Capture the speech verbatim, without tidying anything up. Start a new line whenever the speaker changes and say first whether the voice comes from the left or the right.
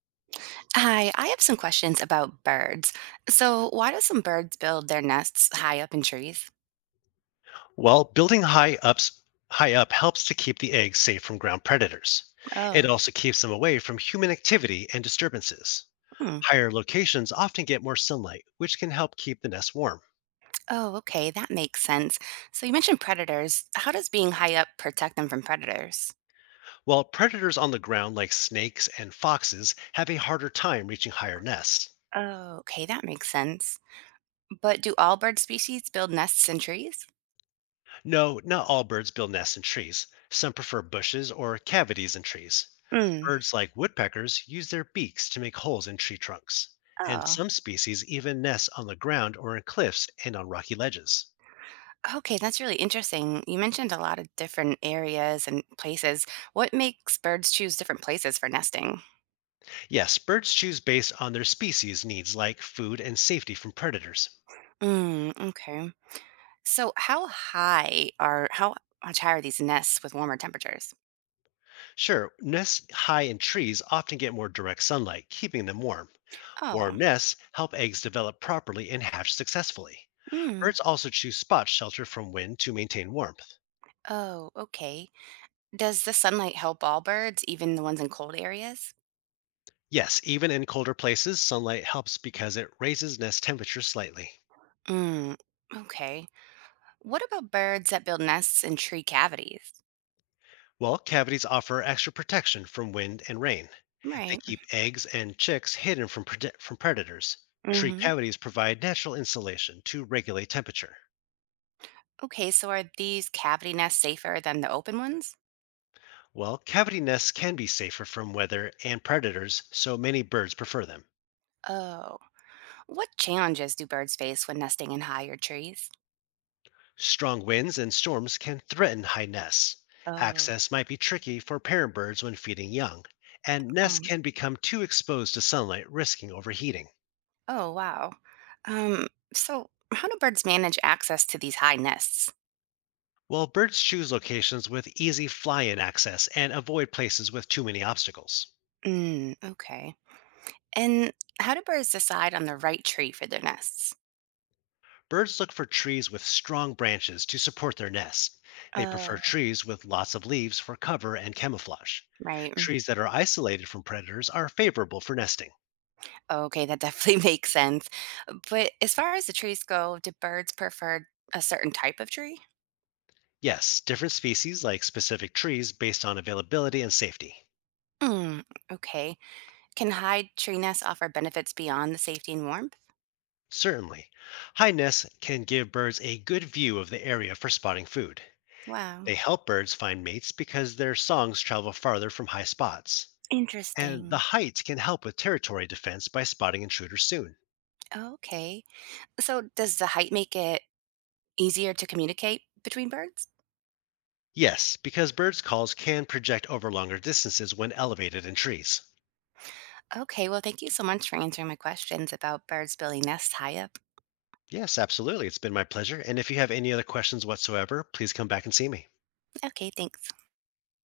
right: Hi, I have some questions about birds. So, why do some birds build their nests high up in trees?
left: Well, building high ups high up helps to keep the eggs safe from ground predators. It
right: Oh,
left: also keeps them away from human activity and disturbances.
right: hmm.
left: Higher locations often get more sunlight, which can help keep the nest warm.
right: Oh, okay, that makes sense. So, you mentioned predators. How does being high up protect them from predators?
left: While predators on the ground like snakes and foxes have a harder time reaching higher nests.
right: Oh, okay, that makes sense. But do all bird species build nests in trees?
left: No, not all birds build nests in trees. Some prefer bushes or cavities in trees.
right: Hmm.
left: Birds like woodpeckers use their beaks to make holes in tree trunks. And
right: Oh,
left: some species even nest on the ground or in cliffs and on rocky ledges.
right: okay, that's really interesting. You mentioned a lot of different areas and places. What makes birds choose different places for nesting?
left: Yes, birds choose based on their species needs like food and safety from predators.
right: Hmm, okay. So how high are how much higher are these nests with warmer temperatures?
left: Sure, nests high in trees often get more direct sunlight, keeping them warm. Warm
right: Oh,
left: nests help eggs develop properly and hatch successfully.
right: mm.
left: Birds also choose spots sheltered from wind to maintain warmth.
right: Oh, okay. Does the sunlight help all birds, even the ones in cold areas?
left: Yes, even in colder places, sunlight helps because it raises nest temperature slightly.
right: Mm, okay. What about birds that build nests in tree cavities?
left: Well, cavities offer extra protection from wind and rain. They
right: Right.
left: keep eggs and chicks hidden from, prede- from predators. Tree
right: Mm-hmm.
left: cavities provide natural insulation to regulate temperature.
right: Okay, so are these cavity nests safer than the open ones?
left: Well, cavity nests can be safer from weather and predators, so many birds prefer them.
right: Oh. What challenges do birds face when nesting in higher trees?
left: Strong winds and storms can threaten high nests.
right: Oh.
left: Access might be tricky for parent birds when feeding young, and nests can become too exposed to sunlight, risking overheating.
right: Oh, wow. Um, so how do birds manage access to these high nests?
left: While birds choose locations with easy fly in access and avoid places with too many obstacles.
right: Mm, okay. And how do birds decide on the right tree for their nests?
left: Birds look for trees with strong branches to support their nests. They prefer
right: Oh,
left: trees with lots of leaves for cover and camouflage.
right: right.
left: Trees that are isolated from predators are favorable for nesting.
right: Okay, that definitely makes sense. But as far as the trees go, do birds prefer a certain type of tree?
left: Yes, different species like specific trees based on availability and safety.
right: Mm, okay. Can high tree nests offer benefits beyond the safety and warmth?
left: Certainly. High nests can give birds a good view of the area for spotting food.
right: Wow.
left: They help birds find mates because their songs travel farther from high spots. And the
right: Interesting.
left: height can help with territory defense by spotting intruders soon.
right: Okay. So does the height make it easier to communicate between birds?
left: Yes, because birds' calls can project over longer distances when elevated in trees.
right: Okay, well, thank you so much for answering my questions about birds building nests high up.
left: Yes, absolutely. It's been my pleasure. And if you have any other questions whatsoever, please come back and see me.
right: Okay, thanks.